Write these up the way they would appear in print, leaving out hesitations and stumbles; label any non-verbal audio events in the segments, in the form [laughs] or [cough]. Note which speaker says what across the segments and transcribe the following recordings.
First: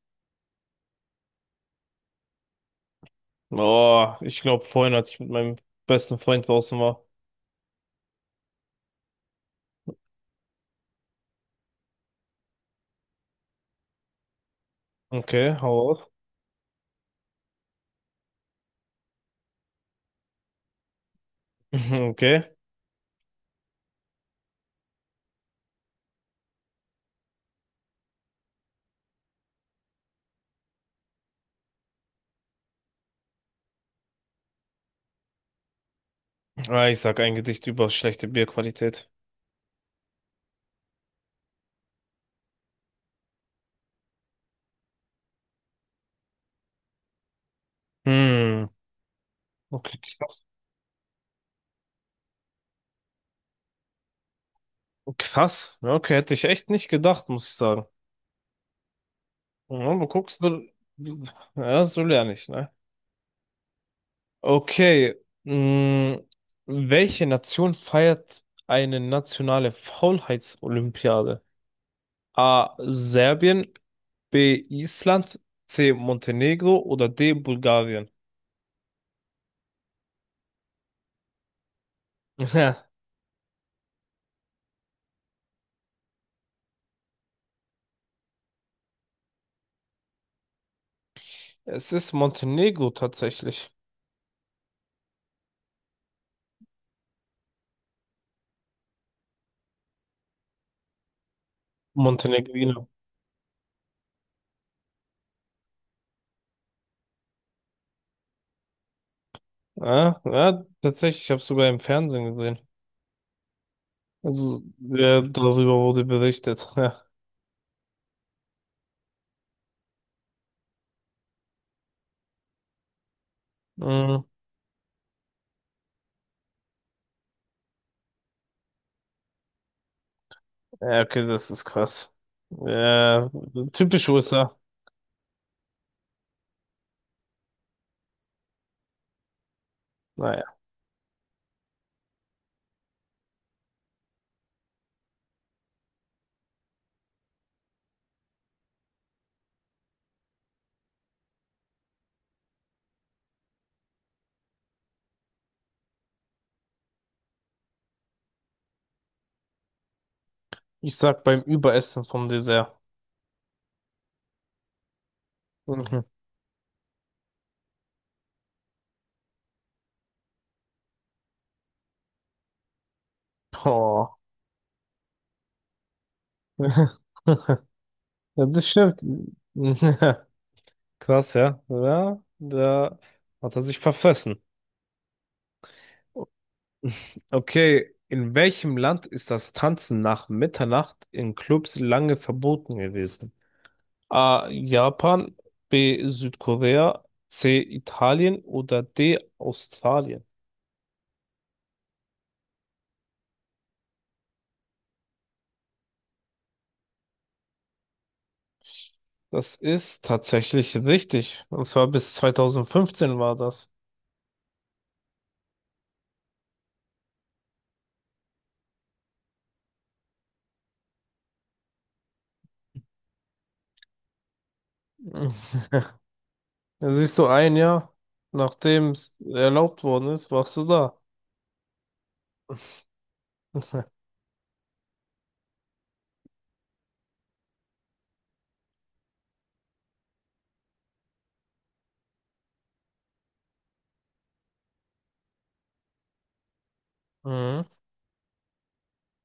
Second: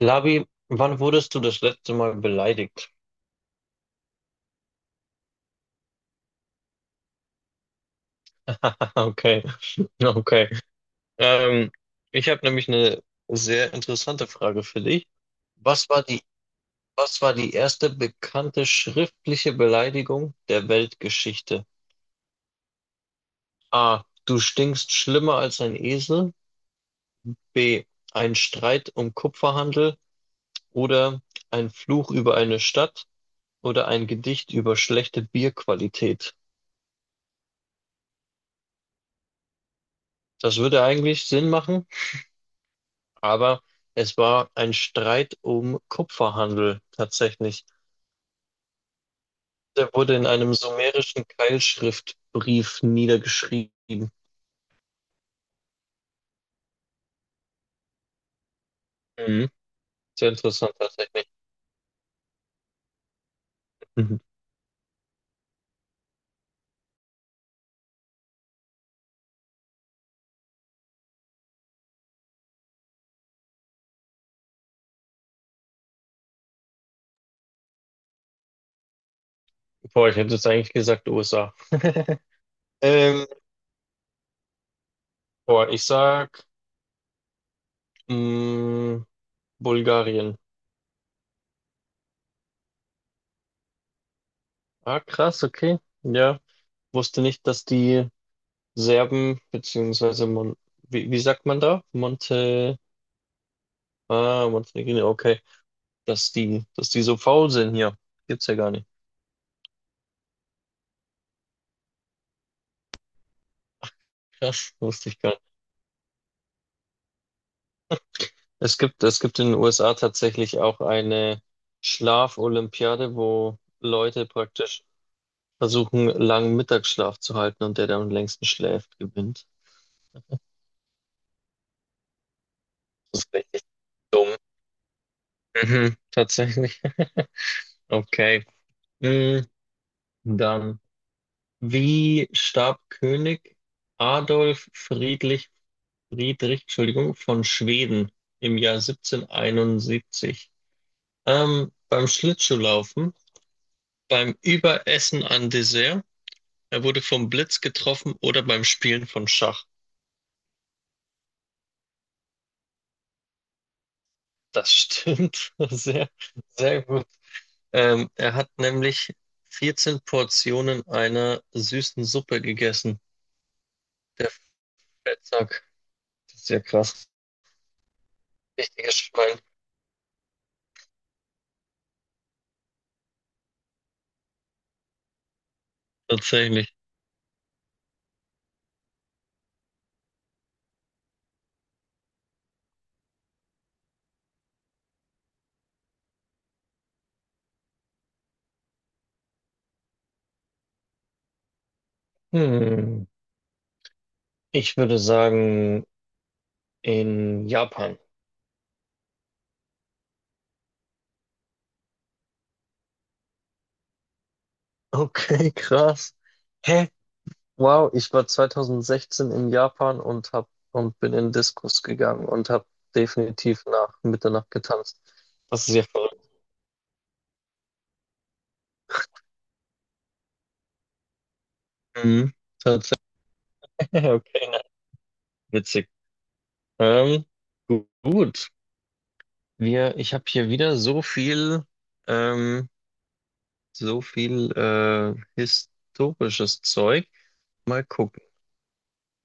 Speaker 1: Labi, wann wurdest du das letzte Mal beleidigt?
Speaker 2: Oh, ich glaube vorhin, als ich mit meinem besten Freund draußen war.
Speaker 1: [laughs] Okay, okay. Ähm, ich habe nämlich eine sehr interessante Frage für dich.
Speaker 2: Okay,
Speaker 1: Was
Speaker 2: hau
Speaker 1: war
Speaker 2: auf.
Speaker 1: die, was war die erste bekannte schriftliche Beleidigung der Weltgeschichte?
Speaker 2: [laughs] Okay.
Speaker 1: A. Du stinkst schlimmer als ein Esel. B. Ein Streit um Kupferhandel oder ein Fluch über eine Stadt oder ein Gedicht über schlechte Bierqualität.
Speaker 2: Ah, ich sag ein Gedicht über schlechte Bierqualität.
Speaker 1: Das würde eigentlich Sinn machen. Aber es war ein Streit um Kupferhandel tatsächlich.
Speaker 2: Hm,
Speaker 1: Der
Speaker 2: okay,
Speaker 1: wurde in
Speaker 2: krass.
Speaker 1: einem sumerischen Keilschriftbrief niedergeschrieben.
Speaker 2: Krass. Ja, okay, hätte ich echt nicht gedacht, muss ich sagen.
Speaker 1: Mhm.
Speaker 2: Ja, du
Speaker 1: Sehr
Speaker 2: guckst,
Speaker 1: interessant tatsächlich.
Speaker 2: ja, so lerne ich, ne?
Speaker 1: Mhm.
Speaker 2: Okay. Hm, welche Nation feiert eine nationale Faulheitsolympiade? A. Serbien, B. Island, C. Montenegro oder D. Bulgarien?
Speaker 1: Boah, ich hätte jetzt eigentlich gesagt USA. [laughs]
Speaker 2: Ja,
Speaker 1: Ähm, boah, ich sag mh, Bulgarien.
Speaker 2: es ist Montenegro tatsächlich.
Speaker 1: Ah, krass, okay. Ja, wusste nicht, dass die Serben, beziehungsweise Mon wie sagt man da? Monte,
Speaker 2: Montenegrino.
Speaker 1: ah, Montenegrin, okay. Dass die so faul sind hier. Gibt's ja gar nicht.
Speaker 2: Ja, ja, tatsächlich, ich habe es sogar im Fernsehen gesehen. Also,
Speaker 1: Krass, wusste ich
Speaker 2: ja,
Speaker 1: gar nicht.
Speaker 2: darüber wurde berichtet. [laughs] Ja.
Speaker 1: Es gibt in den USA tatsächlich auch eine Schlafolympiade, wo
Speaker 2: Mhm.
Speaker 1: Leute praktisch versuchen, langen Mittagsschlaf zu halten und der am längsten schläft, gewinnt.
Speaker 2: Ja, okay, das ist krass.
Speaker 1: Das
Speaker 2: Ja,
Speaker 1: ist richtig
Speaker 2: typisch
Speaker 1: dumm.
Speaker 2: USA.
Speaker 1: Mhm, tatsächlich. [laughs] Okay. Mm,
Speaker 2: Naja,
Speaker 1: dann, wie starb König Adolf Friedrich, Friedrich, Entschuldigung, von Schweden im Jahr 1771? Beim Schlittschuhlaufen, beim Überessen an Dessert, er wurde vom Blitz getroffen oder beim Spielen von Schach.
Speaker 2: ich sag beim Überessen vom Dessert.
Speaker 1: Das stimmt. [laughs]
Speaker 2: Mhm.
Speaker 1: Sehr gut. Er hat nämlich 14 Portionen einer süßen Suppe gegessen.
Speaker 2: Oh.
Speaker 1: Der Fettsack. Das ist ja
Speaker 2: [laughs]
Speaker 1: krass.
Speaker 2: Ja, das
Speaker 1: Richtiges
Speaker 2: stimmt.
Speaker 1: Schwein.
Speaker 2: [laughs] Krass, ja. Ja, da hat er sich verfressen.
Speaker 1: Tatsächlich.
Speaker 2: Okay, in welchem Land ist das Tanzen nach Mitternacht in Clubs lange verboten gewesen? A. Japan, B. Südkorea, C. Italien oder D. Australien.
Speaker 1: Hm. Ich würde sagen, in Japan.
Speaker 2: Das ist tatsächlich richtig. Und zwar bis 2015 war das.
Speaker 1: Okay, krass. Hä? Wow, ich war 2016 in Japan und hab und bin in Discos gegangen und habe definitiv nach Mitternacht getanzt.
Speaker 2: [laughs]
Speaker 1: Das ist ja verrückt.
Speaker 2: Mhm. Da siehst du ein Jahr, nachdem es erlaubt worden ist, warst du da.
Speaker 1: Mhm. Tatsächlich.
Speaker 2: [laughs]
Speaker 1: [laughs] Okay, na, witzig. Ähm, gut. Ich habe hier wieder ähm, so viel historisches Zeug.
Speaker 2: Mhm.
Speaker 1: Mal gucken.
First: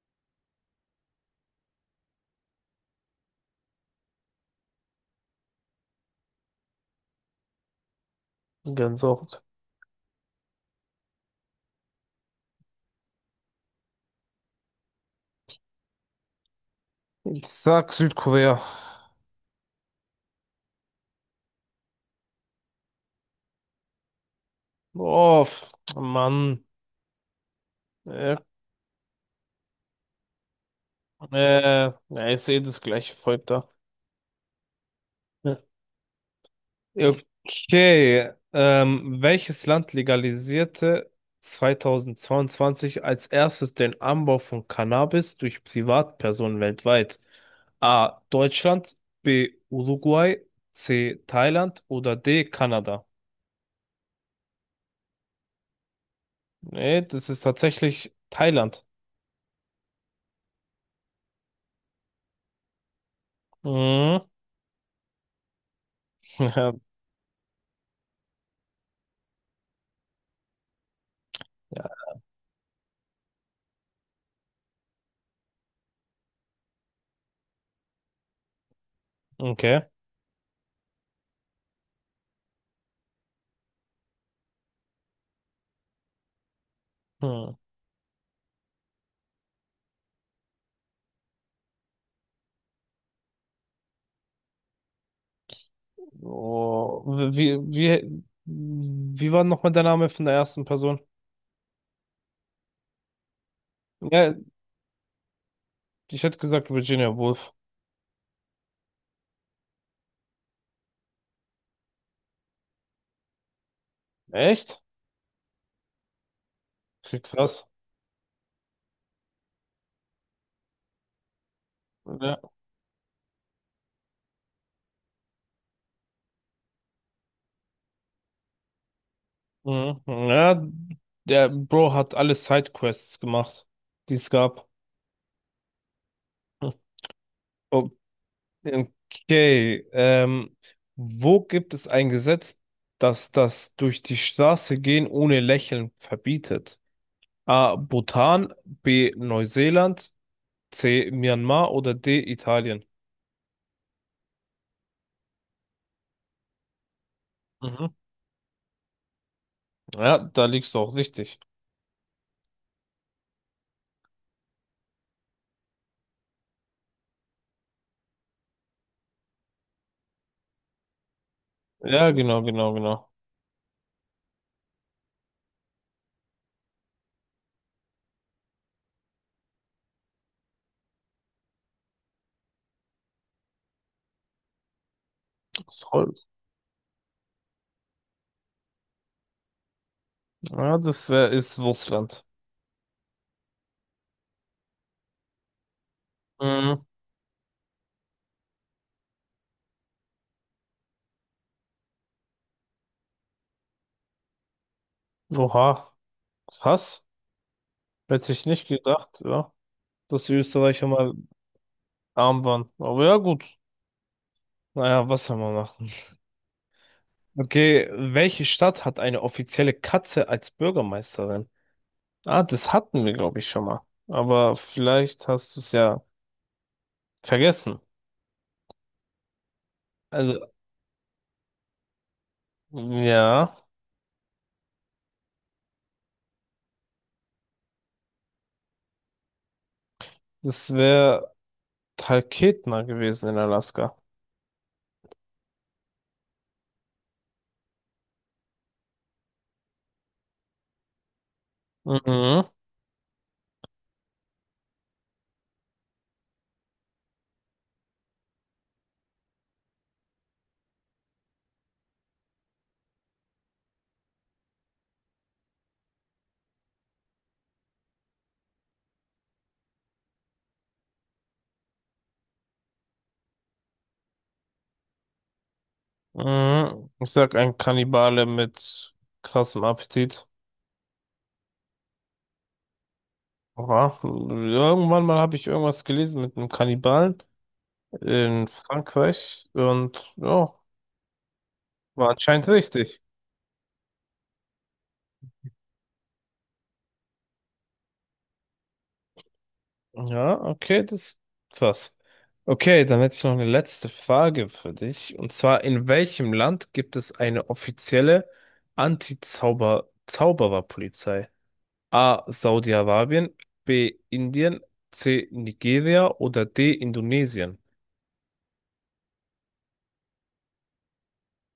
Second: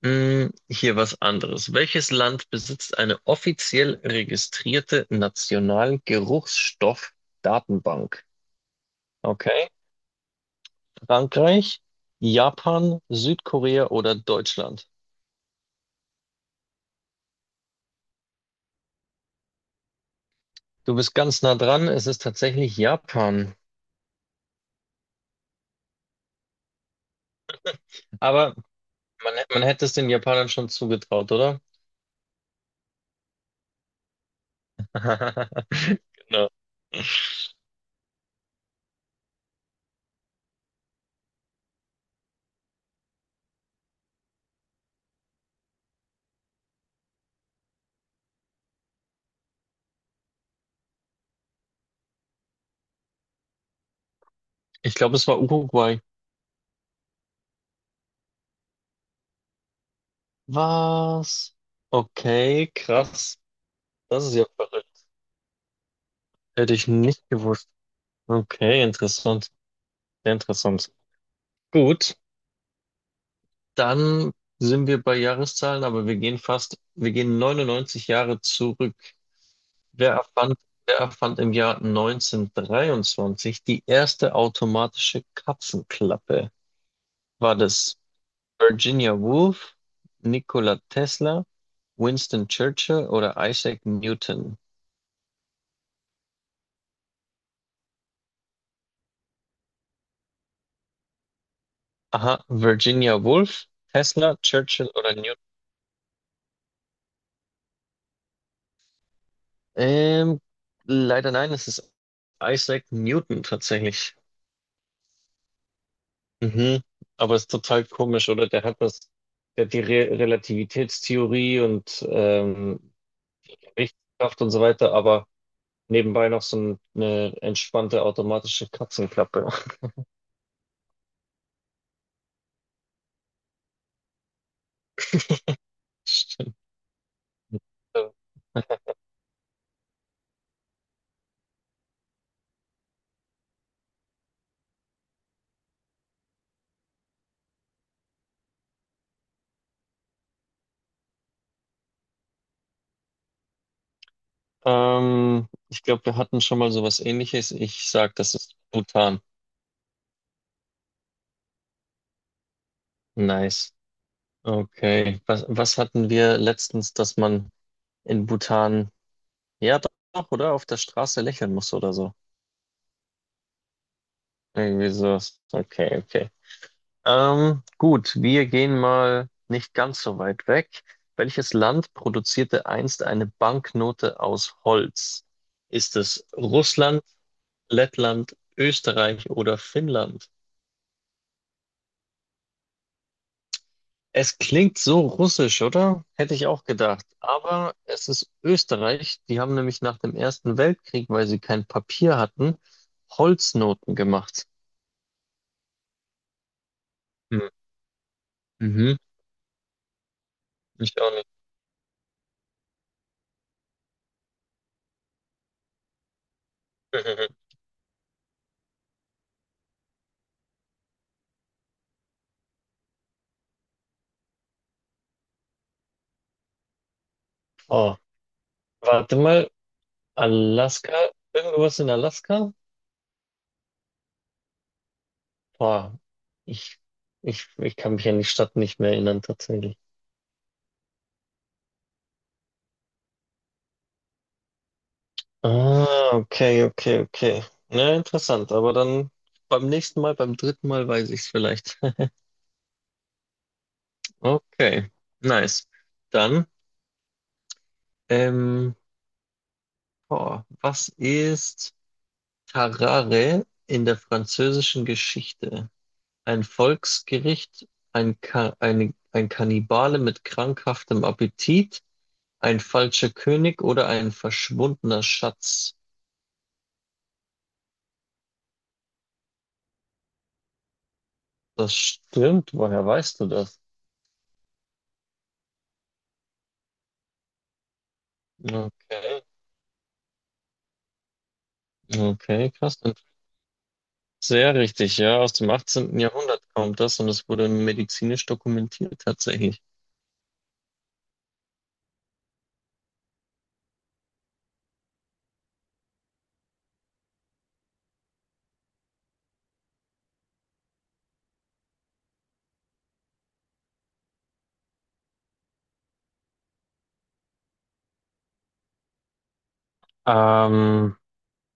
Speaker 1: Hm, hier was anderes. Welches Land besitzt eine offiziell registrierte National-Geruchsstoff-Datenbank?
Speaker 2: Gänsehaut.
Speaker 1: Okay. Frankreich, Japan, Südkorea oder Deutschland?
Speaker 2: Ich sag Südkorea.
Speaker 1: Du bist ganz nah dran, es ist tatsächlich Japan.
Speaker 2: Oh, Mann. Ja,
Speaker 1: Aber man hätte es den Japanern schon zugetraut, oder?
Speaker 2: äh, ja, ich sehe das gleiche Volk da. Ja.
Speaker 1: [laughs] Genau.
Speaker 2: Okay, welches Land legalisierte 2022 als erstes den Anbau von Cannabis durch Privatpersonen weltweit? A. Deutschland, B. Uruguay, C. Thailand oder D. Kanada?
Speaker 1: Ich glaube, es war Uruguay.
Speaker 2: Nee, das ist tatsächlich Thailand.
Speaker 1: Was? Okay, krass. Das
Speaker 2: Mhm.
Speaker 1: ist ja verrückt. Hätte
Speaker 2: [laughs]
Speaker 1: ich nicht gewusst. Okay, interessant. Sehr interessant.
Speaker 2: Ja,
Speaker 1: Gut, dann sind wir bei Jahreszahlen, aber wir gehen 99 Jahre zurück.
Speaker 2: okay.
Speaker 1: Wer erfand, wer erfand im Jahr 1923 die erste automatische Katzenklappe?
Speaker 2: Hm.
Speaker 1: War das Virginia Woolf, Nikola Tesla, Winston Churchill oder Isaac Newton?
Speaker 2: Oh, wie war nochmal der Name von der ersten Person?
Speaker 1: Aha, Virginia Woolf,
Speaker 2: Ja,
Speaker 1: Tesla, Churchill oder Newton?
Speaker 2: ich hätte gesagt Virginia Woolf.
Speaker 1: Ähm, leider nein, es ist Isaac Newton tatsächlich.
Speaker 2: Echt?
Speaker 1: Mhm.
Speaker 2: Okay,
Speaker 1: Aber es ist
Speaker 2: krass.
Speaker 1: total komisch, oder? Der hat die Re Relativitätstheorie und
Speaker 2: Ja.
Speaker 1: Richtkraft und so weiter, aber nebenbei noch so eine entspannte automatische Katzenklappe. [laughs]
Speaker 2: Mhm. Ja, der Bro hat alle Sidequests gemacht, die es gab.
Speaker 1: Stimmt.
Speaker 2: [laughs] Oh, okay, wo gibt es ein Gesetz, das durch die Straße gehen ohne Lächeln verbietet? A. Bhutan, B. Neuseeland, C. Myanmar oder D. Italien?
Speaker 1: Ich glaube, wir hatten schon mal sowas Ähnliches. Ich
Speaker 2: Mhm.
Speaker 1: sag, das ist Bhutan.
Speaker 2: Ja, da liegst du auch richtig.
Speaker 1: Nice. Okay. Was hatten wir letztens, dass man in Bhutan, ja doch, oder auf der Straße lächeln muss oder
Speaker 2: Ja,
Speaker 1: so? Irgendwie sowas. Okay, okay. Gut, wir gehen mal nicht ganz so weit weg. Welches Land produzierte einst eine Banknote aus Holz? Ist
Speaker 2: genau.
Speaker 1: es Russland, Lettland, Österreich oder Finnland?
Speaker 2: Ja, das wär, ist Russland.
Speaker 1: Es klingt so russisch, oder? Hätte ich auch
Speaker 2: Mhm.
Speaker 1: gedacht. Aber es ist Österreich. Die haben nämlich nach dem Ersten Weltkrieg, weil sie kein Papier hatten, Holznoten gemacht.
Speaker 2: Oha, krass.
Speaker 1: Hm.
Speaker 2: Hätte ich nicht
Speaker 1: Mhm.
Speaker 2: gedacht, ja, dass die Österreicher
Speaker 1: Ich auch
Speaker 2: mal
Speaker 1: nicht.
Speaker 2: arm waren. Aber ja, gut. Naja, was soll man machen?
Speaker 1: [laughs]
Speaker 2: Okay, welche Stadt hat eine offizielle Katze als Bürgermeisterin? Ah, das hatten wir, glaube ich, schon mal. Aber vielleicht hast du es ja vergessen.
Speaker 1: Oh, warte mal.
Speaker 2: Also,
Speaker 1: Alaska? Irgendwas in Alaska?
Speaker 2: ja,
Speaker 1: Boah, ich, ich kann mich an die Stadt nicht mehr erinnern, tatsächlich.
Speaker 2: das wäre Talkeetna gewesen in Alaska.
Speaker 1: Ah, okay, okay, okay. Na, interessant, aber dann beim nächsten Mal, beim dritten Mal weiß ich es vielleicht. [laughs]
Speaker 2: Mhm.
Speaker 1: Okay, nice. Dann, ähm, boah, was ist Tarare in der französischen Geschichte? Ein Volksgericht, ein, Ka eine, ein Kannibale mit krankhaftem Appetit, ein falscher König oder ein verschwundener Schatz?
Speaker 2: Mhm. Ich sag ein Kannibale mit krassem Appetit.
Speaker 1: Das stimmt. Woher weißt du das?
Speaker 2: Oha. Irgendwann mal habe ich irgendwas gelesen mit einem Kannibalen in
Speaker 1: Okay,
Speaker 2: Frankreich und ja, war anscheinend
Speaker 1: okay, krass. Und
Speaker 2: richtig.
Speaker 1: sehr richtig, ja. Aus dem 18. Jahrhundert kommt das und es wurde medizinisch dokumentiert tatsächlich.
Speaker 2: Ja, okay, das ist krass. Okay, dann hätte ich noch eine letzte Frage für dich. Und zwar, in welchem Land gibt es eine offizielle Anti-Zauber-Zaubererpolizei? A. Saudi-Arabien, B. Indien, C. Nigeria oder D. Indonesien?
Speaker 1: Ähm,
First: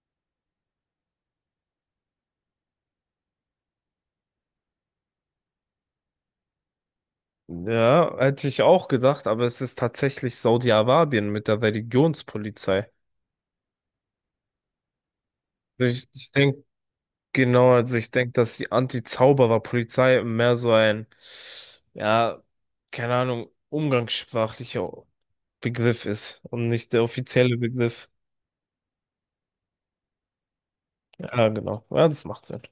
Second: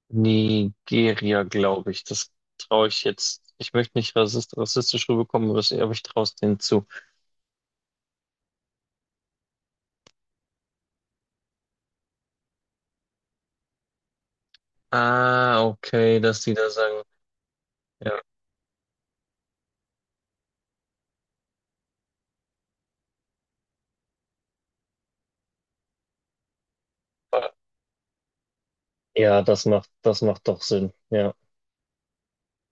Speaker 1: Nigeria, glaube ich. Das traue ich jetzt. Ich möchte nicht rassistisch rüberkommen, aber ich traue es denen zu.
Speaker 2: Ja, hätte ich auch gedacht, aber es ist tatsächlich Saudi-Arabien mit der Religionspolizei.
Speaker 1: Ah,
Speaker 2: Also Ich,
Speaker 1: okay,
Speaker 2: ich
Speaker 1: dass die
Speaker 2: denke,
Speaker 1: da sagen.
Speaker 2: genau, also ich
Speaker 1: Ja,
Speaker 2: denke, dass die Anti-Zauberer-Polizei mehr so ein, ja, keine Ahnung, umgangssprachlicher Begriff ist und nicht der offizielle Begriff.
Speaker 1: ja, das macht doch Sinn. Ja.
Speaker 2: Ja, genau. Ja, das macht Sinn.